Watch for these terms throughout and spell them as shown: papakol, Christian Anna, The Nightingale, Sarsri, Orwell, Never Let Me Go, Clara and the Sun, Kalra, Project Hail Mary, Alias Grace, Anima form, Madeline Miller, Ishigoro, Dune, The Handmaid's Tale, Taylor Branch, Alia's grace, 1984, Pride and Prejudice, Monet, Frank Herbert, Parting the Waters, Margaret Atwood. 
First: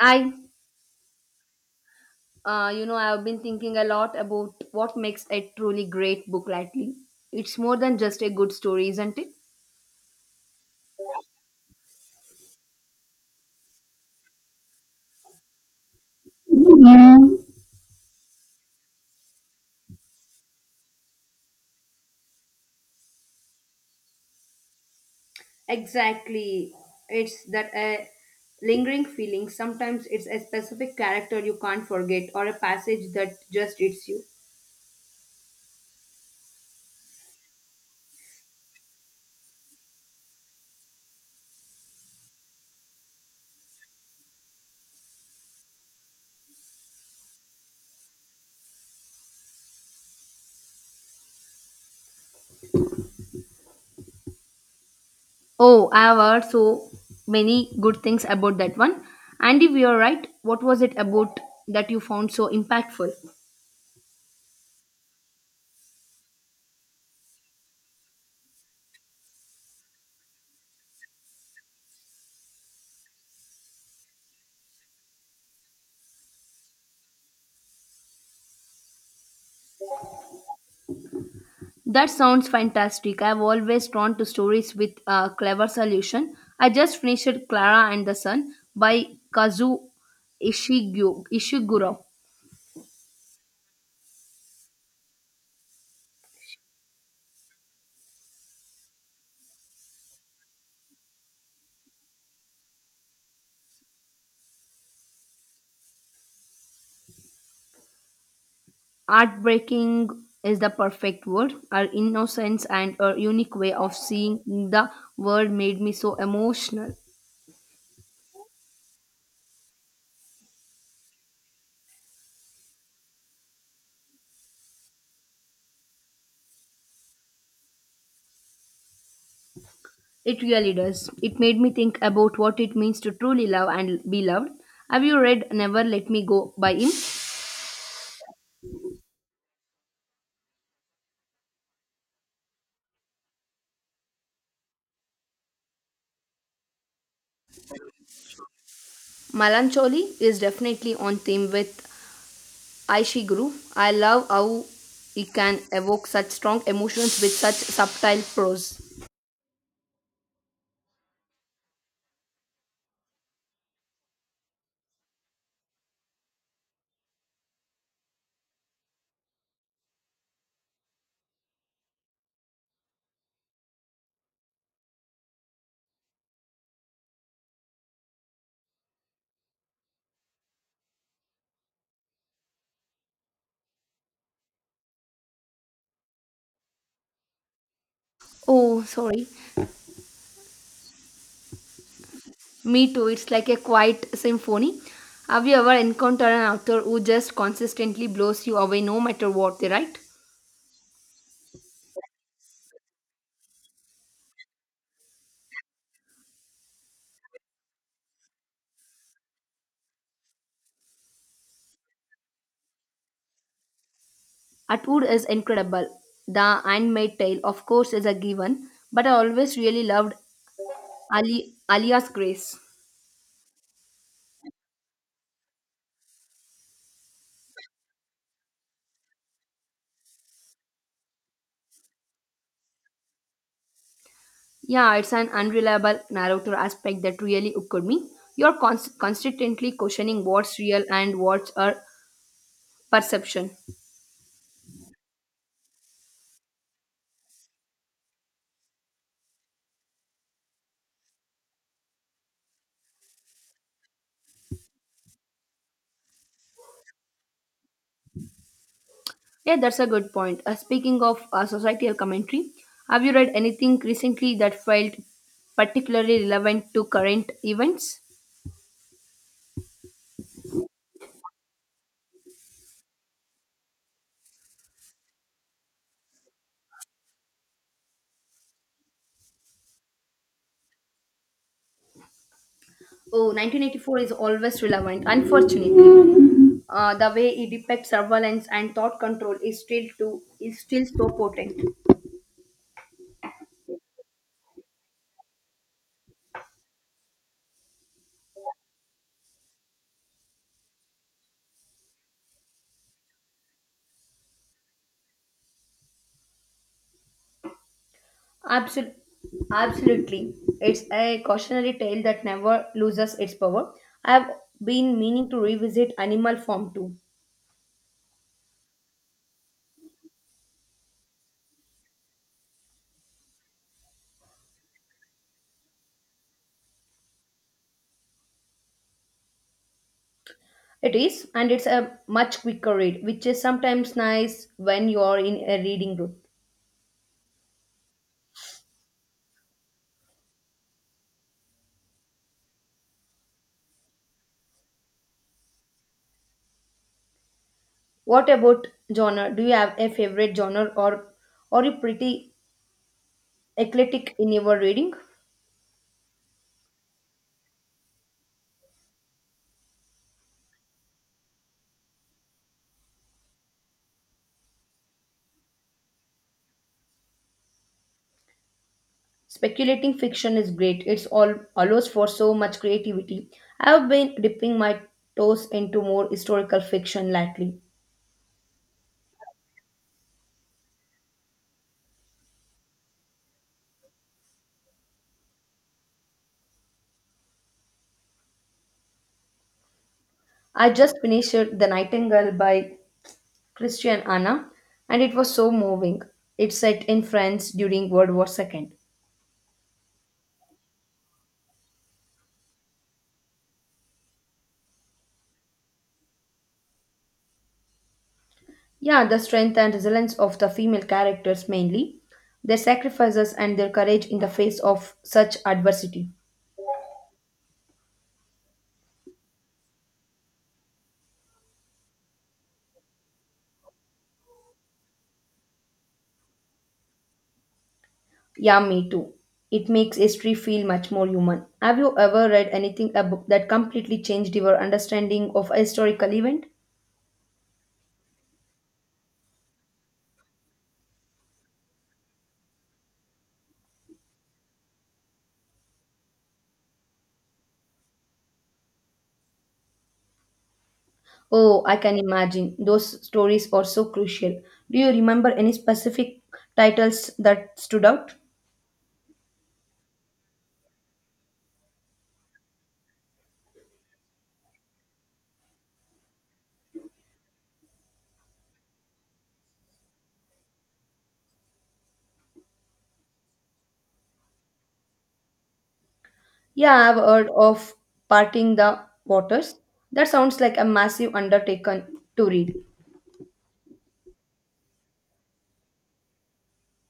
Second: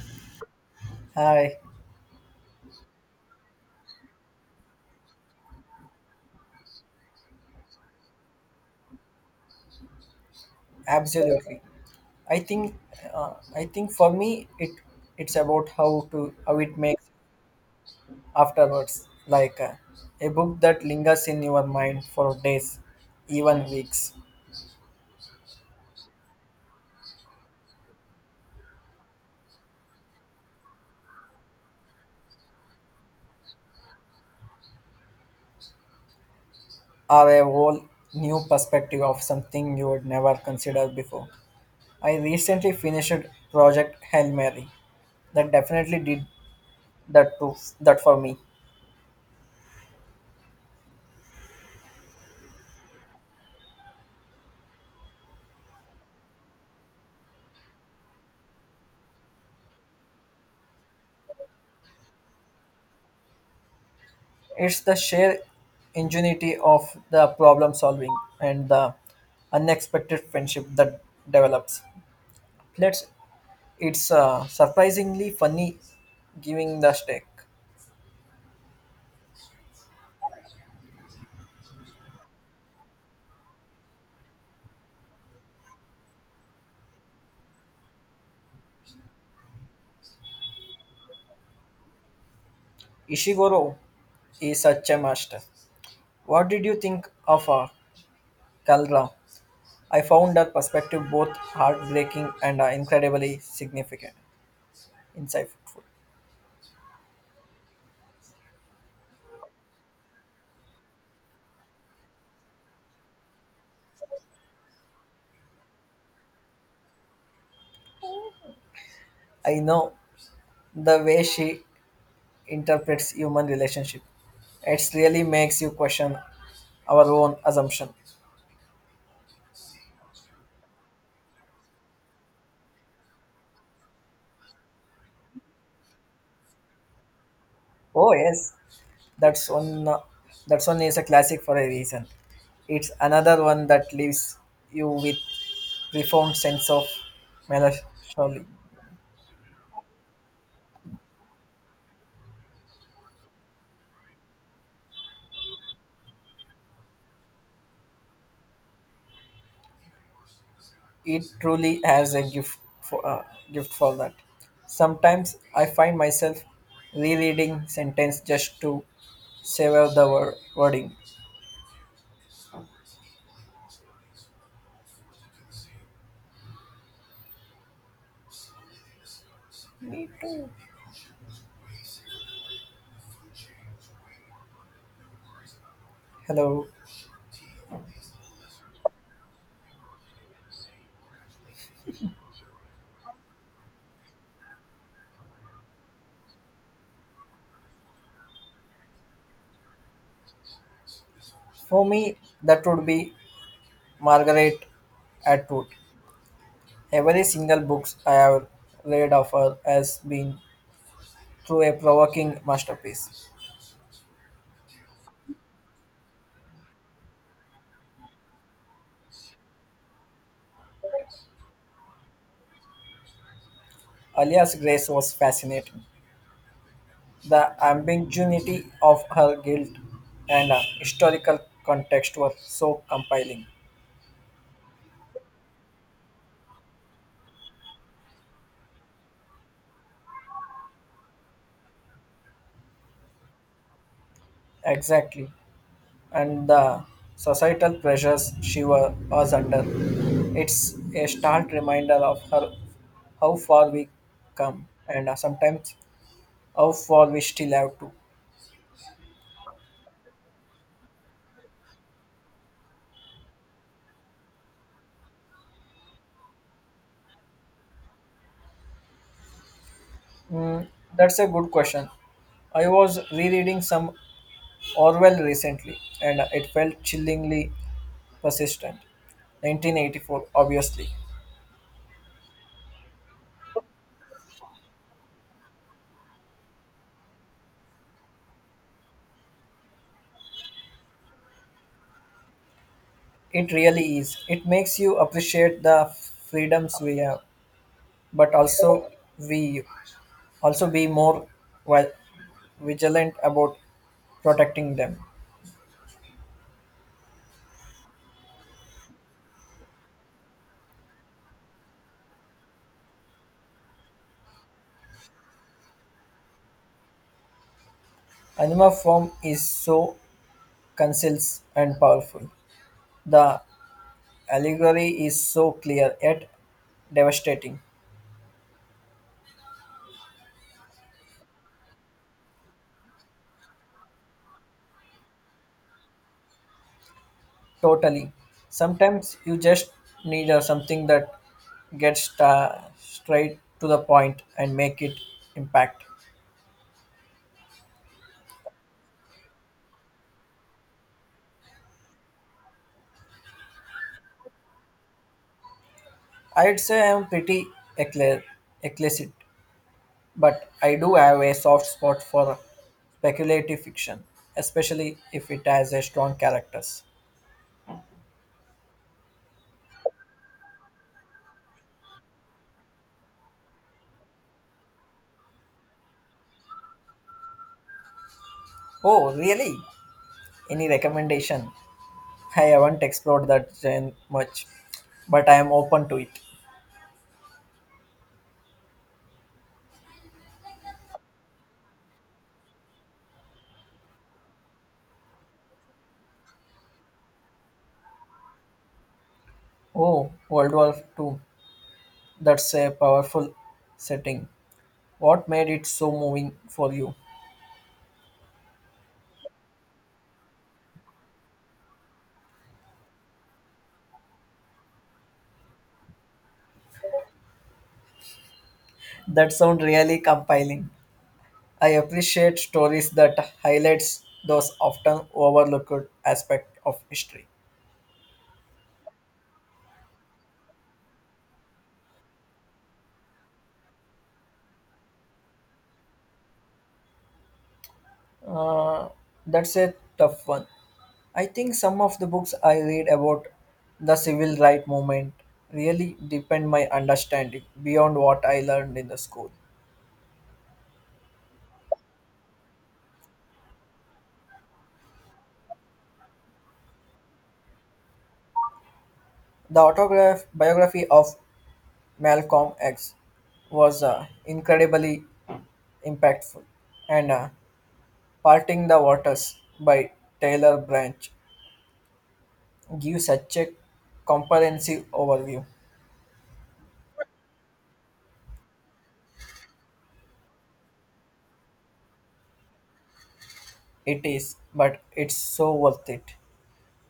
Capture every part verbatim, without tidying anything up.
I, Hi, uh, you know, I've been thinking a lot about what makes a truly great book lately. It's more than just a good story, isn't it? absolutely. I think uh, I think for me it it's about how to how it makes afterwards like uh, a book that lingers in your mind for days, even weeks, Exactly. It's that a lingering feeling. Sometimes it's a specific character you can't forget or a passage that just hits you. or a whole new perspective of something you would never consider before. I recently finished Project Hail Mary. That definitely did that too that for me. Oh, I've heard so many good things about that one. Andy, we are right. What was it about that you found so impactful? It's the sheer ingenuity of the problem solving and the unexpected friendship that develops. Let's, it's uh, surprisingly funny giving the stake. That sounds fantastic. I've always drawn to stories with a clever solution. I just finished Clara and the Sun by Kazu Ishigu- Ishiguro. Ishigoro is such a master. What did you think of uh, Kalra? I found her perspective both heartbreaking and uh, incredibly significant, insightful. Heartbreaking is the perfect word. Her innocence and her unique way of seeing the world made me so emotional. I know the way she interprets human relationship. It really makes you question our own assumption. It really does. It made me think about what it means to truly love and be loved. Have you read Never Let Me Go by him? Oh, yes. That's one. uh, That's one is a classic for a reason. It's another one that leaves you with profound sense of melancholy. Melancholy is definitely on theme with Aishi Guru. I love how he can evoke such strong emotions with such subtle prose. It truly has a gift for uh, gift for that. Sometimes I find myself rereading sentence just to savor the wor- wording. Hello. Oh, sorry. Me too. It's like a quiet symphony. Have you ever encountered an author who just consistently blows you away no matter what they write? For me, that would be Margaret Atwood. Every single book I have read of her has been through a provoking masterpiece. Atwood is incredible. The Handmaid's Tale, of course, is a given, but I always really loved Ali, Alia's Grace. Alia's grace was fascinating. The ambiguity of her guilt and uh, historical context were so compelling. Yeah, it's an unreliable narrator aspect that really occurred me. You're cons- constantly questioning what's real and what's a perception. Exactly. And the societal pressures she wa- was under. It's a stark reminder of her how far we come and uh, sometimes how far we still have to. Yeah, that's a good point. Uh, speaking of uh, societal commentary, have you read anything recently that felt particularly relevant to current events? Mm, that's a good question. I was rereading some Orwell recently and it felt chillingly persistent. nineteen eighty-four, obviously. Oh, nineteen eighty-four is always relevant, unfortunately. Uh, the way it depicts surveillance and thought control is still too, is still so potent. It really is. It makes you appreciate the freedoms we have, but also we also be more well, vigilant about protecting them. Absol- absolutely. It's a cautionary tale that never loses its power. I have been meaning to revisit Animal Farm too. Anima form is so concise and powerful. The allegory is so clear yet devastating. It is, and it's a much quicker read, which is sometimes nice when you are in a reading group. Totally. Sometimes you just need a, something that gets uh, straight to the point and make it impact. What about genre? Do you have a favorite genre, or are you pretty eclectic in your reading? I'd say I'm pretty eclair, eclectic, but I do have a soft spot for speculative fiction, especially if it has a strong characters. Speculating fiction is great. It's all allows for so much creativity. I have been dipping my toes into more historical fiction lately. Oh, really? Any recommendation? I haven't explored that gen much, but I am open to it. I just finished The Nightingale by Christian Anna and it was so moving. It's set in France during World War two. Oh, World War Two. That's a powerful setting. What made it so moving for you? Yeah, the strength and resilience of the female characters mainly, their sacrifices and their courage in the face of such adversity. That sound really compelling. I appreciate stories that highlights those often overlooked aspect of history. Yeah, me too. It makes history feel much more human. Have you ever read anything a book that completely changed your understanding of a historical event? Uh, that's a tough one. I think some of the books I read about the civil rights movement really deepen my understanding beyond what I learned in the school. Oh, I can imagine. Those stories are so crucial. Do you remember any specific titles that stood out? The autograph biography of Malcolm X was uh, incredibly impactful, and uh, Parting the Waters by Taylor Branch gives such a comprehensive overview. Yeah, I've heard of Parting the Waters. That sounds like a massive undertaking to read. It is, but it's so worth it.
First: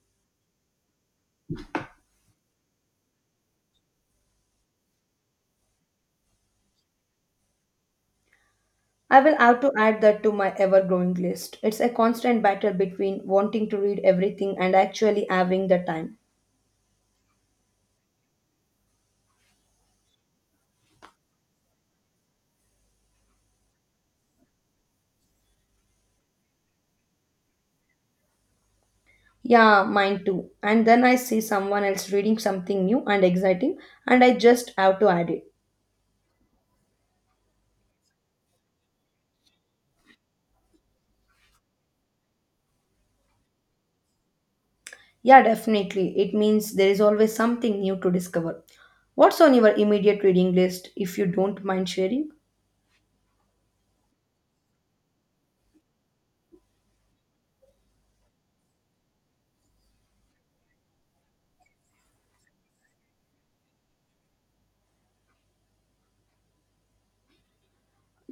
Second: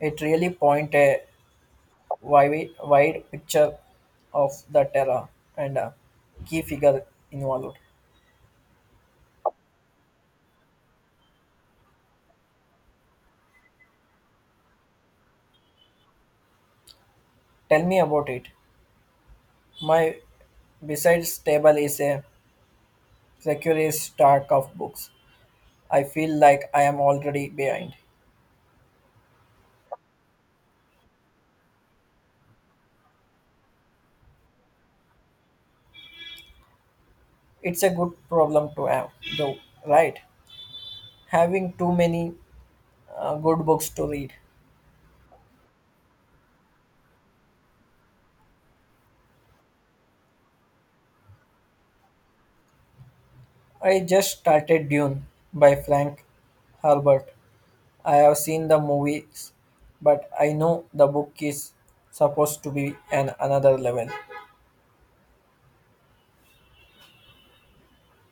It really points a wide, wide picture of the terror and a key figure involved. I will have to add that to my ever growing list. It's a constant battle between wanting to read everything and actually having the time. Tell me about it. My besides table is a precarious stack of books. I feel like I am already behind. Yeah, mine too. And then I see someone else reading something new and exciting, and I just have to add it. It's a good problem to have, though, right? Having too many uh, good books to read. Yeah, definitely. It means there is always something new to discover. What's on your immediate reading list, if you don't mind sharing? I just started Dune by Frank Herbert. I have seen the movies, but I know the book is supposed to be an another level.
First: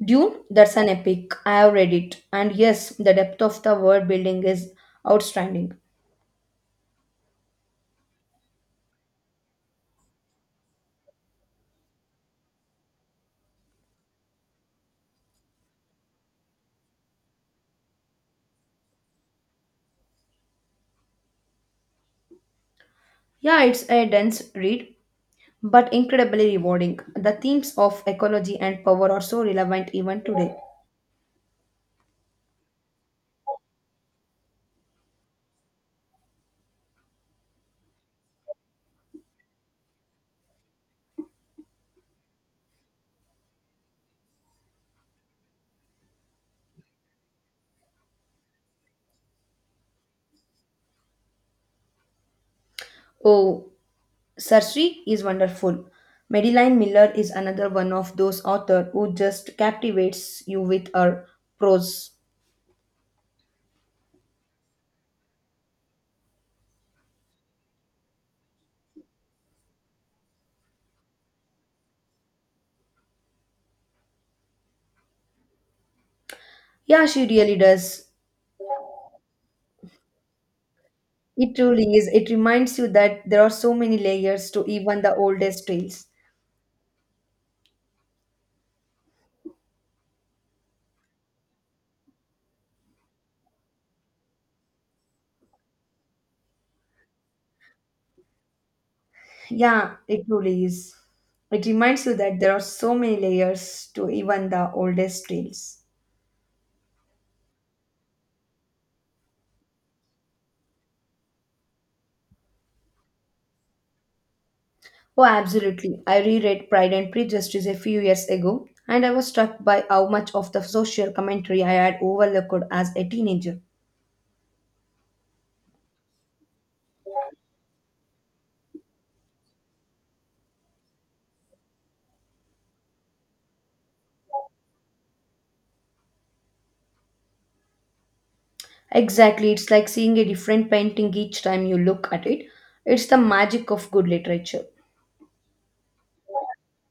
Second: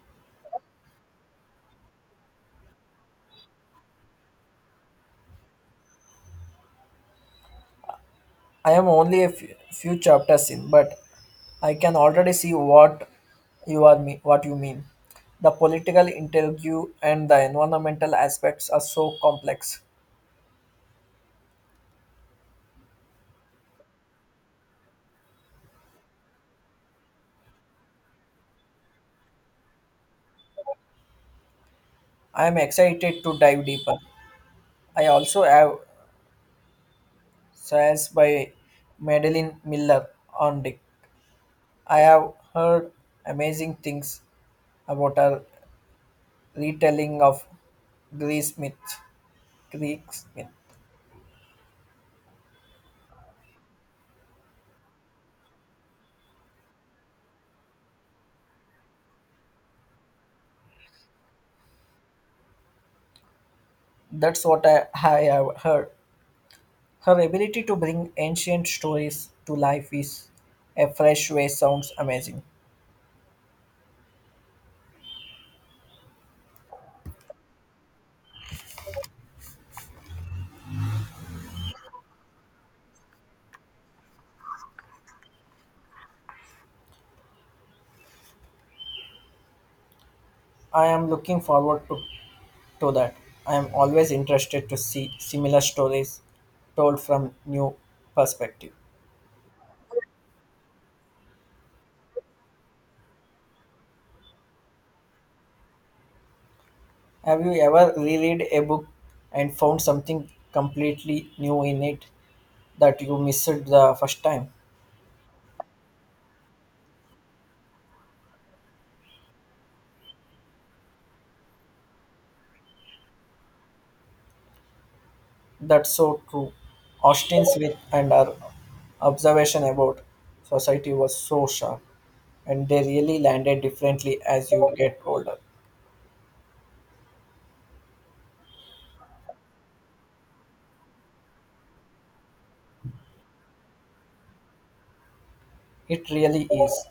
Dune, that's an epic. I have read it. And yes, the depth of the world building is outstanding. I am only a few, few chapters in, but I can already see what you are me- what you mean. The political interview and the environmental aspects are so complex. Yeah, it's a dense read, but incredibly rewarding. The themes of ecology and power are so relevant even today. I am excited to dive deeper. I also have Science by Madeline Miller on Dick. I have heard amazing things about her retelling of Greek myth. Greek myth. Oh, Sarsri is wonderful. Madeline Miller is another one of those authors who just captivates you with her prose. That's what I, I have heard. Her ability to bring ancient stories to life is a fresh way sounds amazing. Yeah, she really does. It truly is. It reminds you that there are so many layers to even the oldest tales. I am looking forward to, to that. I am always interested to see similar stories told from new perspective. Yeah, it truly is. It reminds you that there are so many layers to even the oldest tales. Have you ever reread a book and found something completely new in it that you missed the first time? Oh, absolutely. I reread Pride and Prejudice a few years ago, and I was struck by how much of the social commentary I had overlooked as a teenager. That's so true. Austin's wit and her observation about society was so sharp, and they really landed differently as you get older. Exactly, it's like seeing a different painting each time you look at it. It's the magic of good literature. It really is.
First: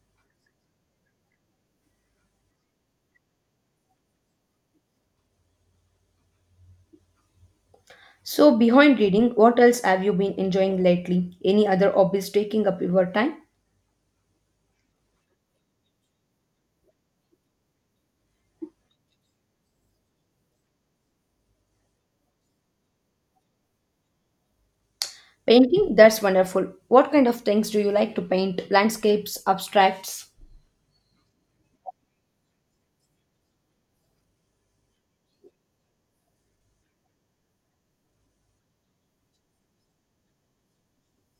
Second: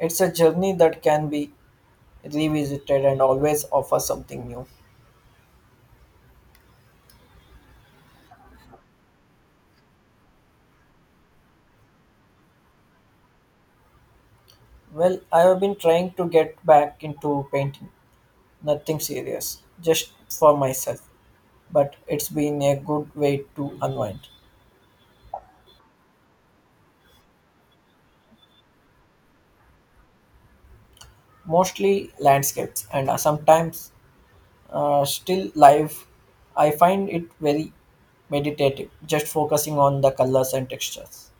It's a journey that can be revisited and always offer something new. So, behind reading, what else have you been enjoying lately? Any other hobbies taking up your time? Well, I have been trying to get back into painting. Nothing serious, just for myself, but it's been a good way to unwind. Painting? That's wonderful. What kind of things do you like to paint? Landscapes, abstracts? Mostly landscapes and uh, sometimes uh, still life. I find it very meditative, just focusing on the colors and textures.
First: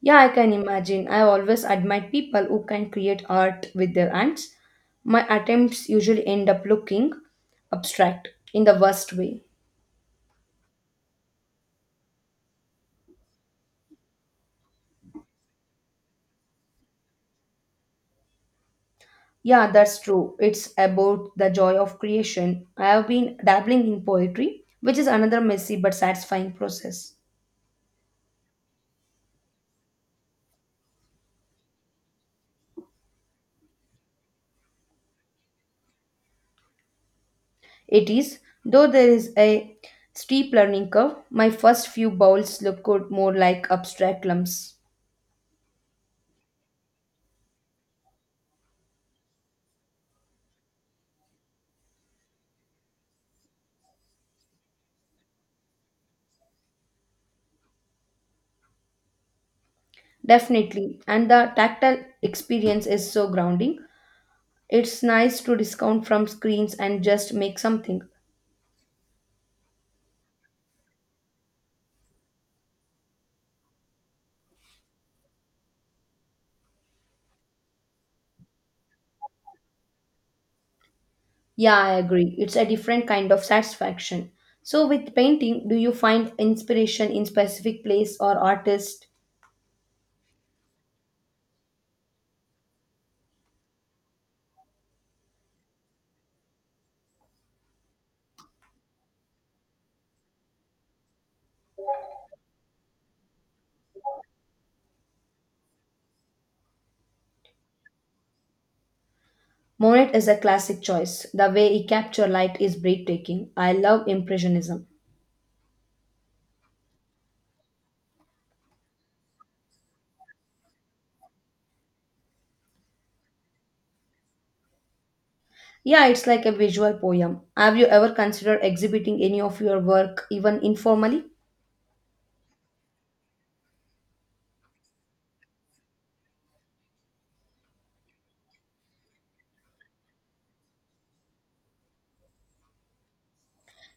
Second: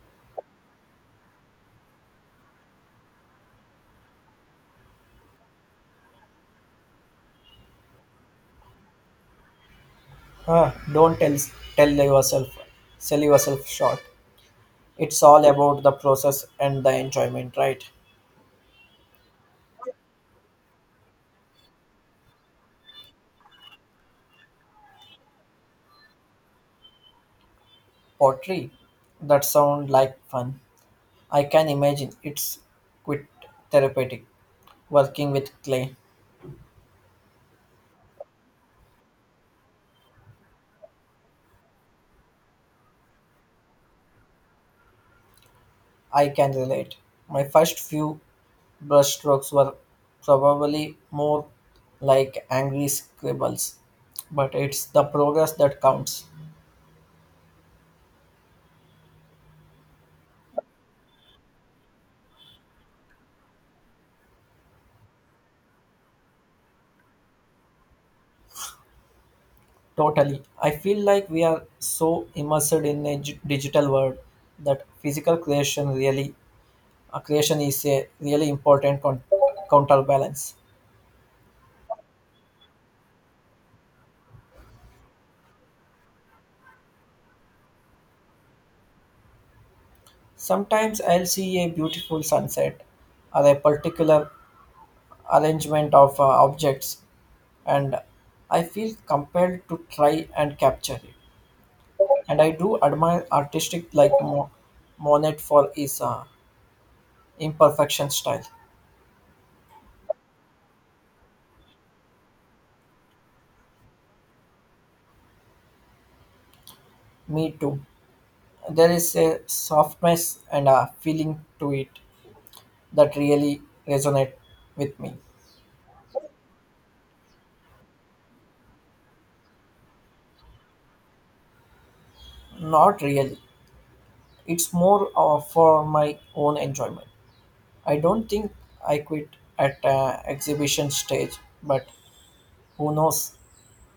Yeah, I can imagine. I always admire people who can create art with their hands. My attempts usually end up looking abstract in the worst way. Ah, don't tell tell yourself, sell yourself short. It's all about the process and the enjoyment, right? Yeah, that's true. It's about the joy of creation. I have been dabbling in poetry, which is another messy but satisfying process. Pottery, that sound like fun. I can imagine it's quite therapeutic working with clay. It is, though there is a steep learning curve, my first few bowls looked more like abstract lumps. I can relate. My first few brushstrokes were probably more like angry scribbles, but it's the progress that counts. Definitely, and the tactile experience is so grounding. It's nice to discount from screens and just make something. Totally. I feel like we are so immersed in a gi- digital world that physical creation really, a creation is a really important con- counterbalance. Yeah, I agree. It's a different kind of satisfaction. So, with painting, do you find inspiration in specific place or artist? Sometimes I'll see a beautiful sunset or a particular arrangement of uh, objects and I feel compelled to try and capture it. And I do admire artistic like Mo- Monet for his uh, imperfection style. Monet is a classic choice. The way he captured light is breathtaking. I love impressionism. Me too. There is a softness and a feeling to it that really resonate with me. Yeah, it's like a visual poem. Have you ever considered exhibiting any of your work, even informally? Not really. It's more uh, for my own enjoyment. I don't think I quit at uh, exhibition stage, but who knows?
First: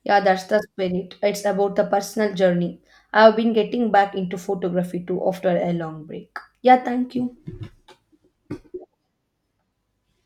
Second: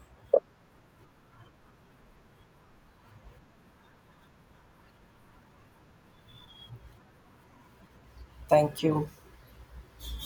Yeah, that's the spirit. It's about the personal journey. I've been getting back into photography too after a long break. Yeah, thank you. Thank you.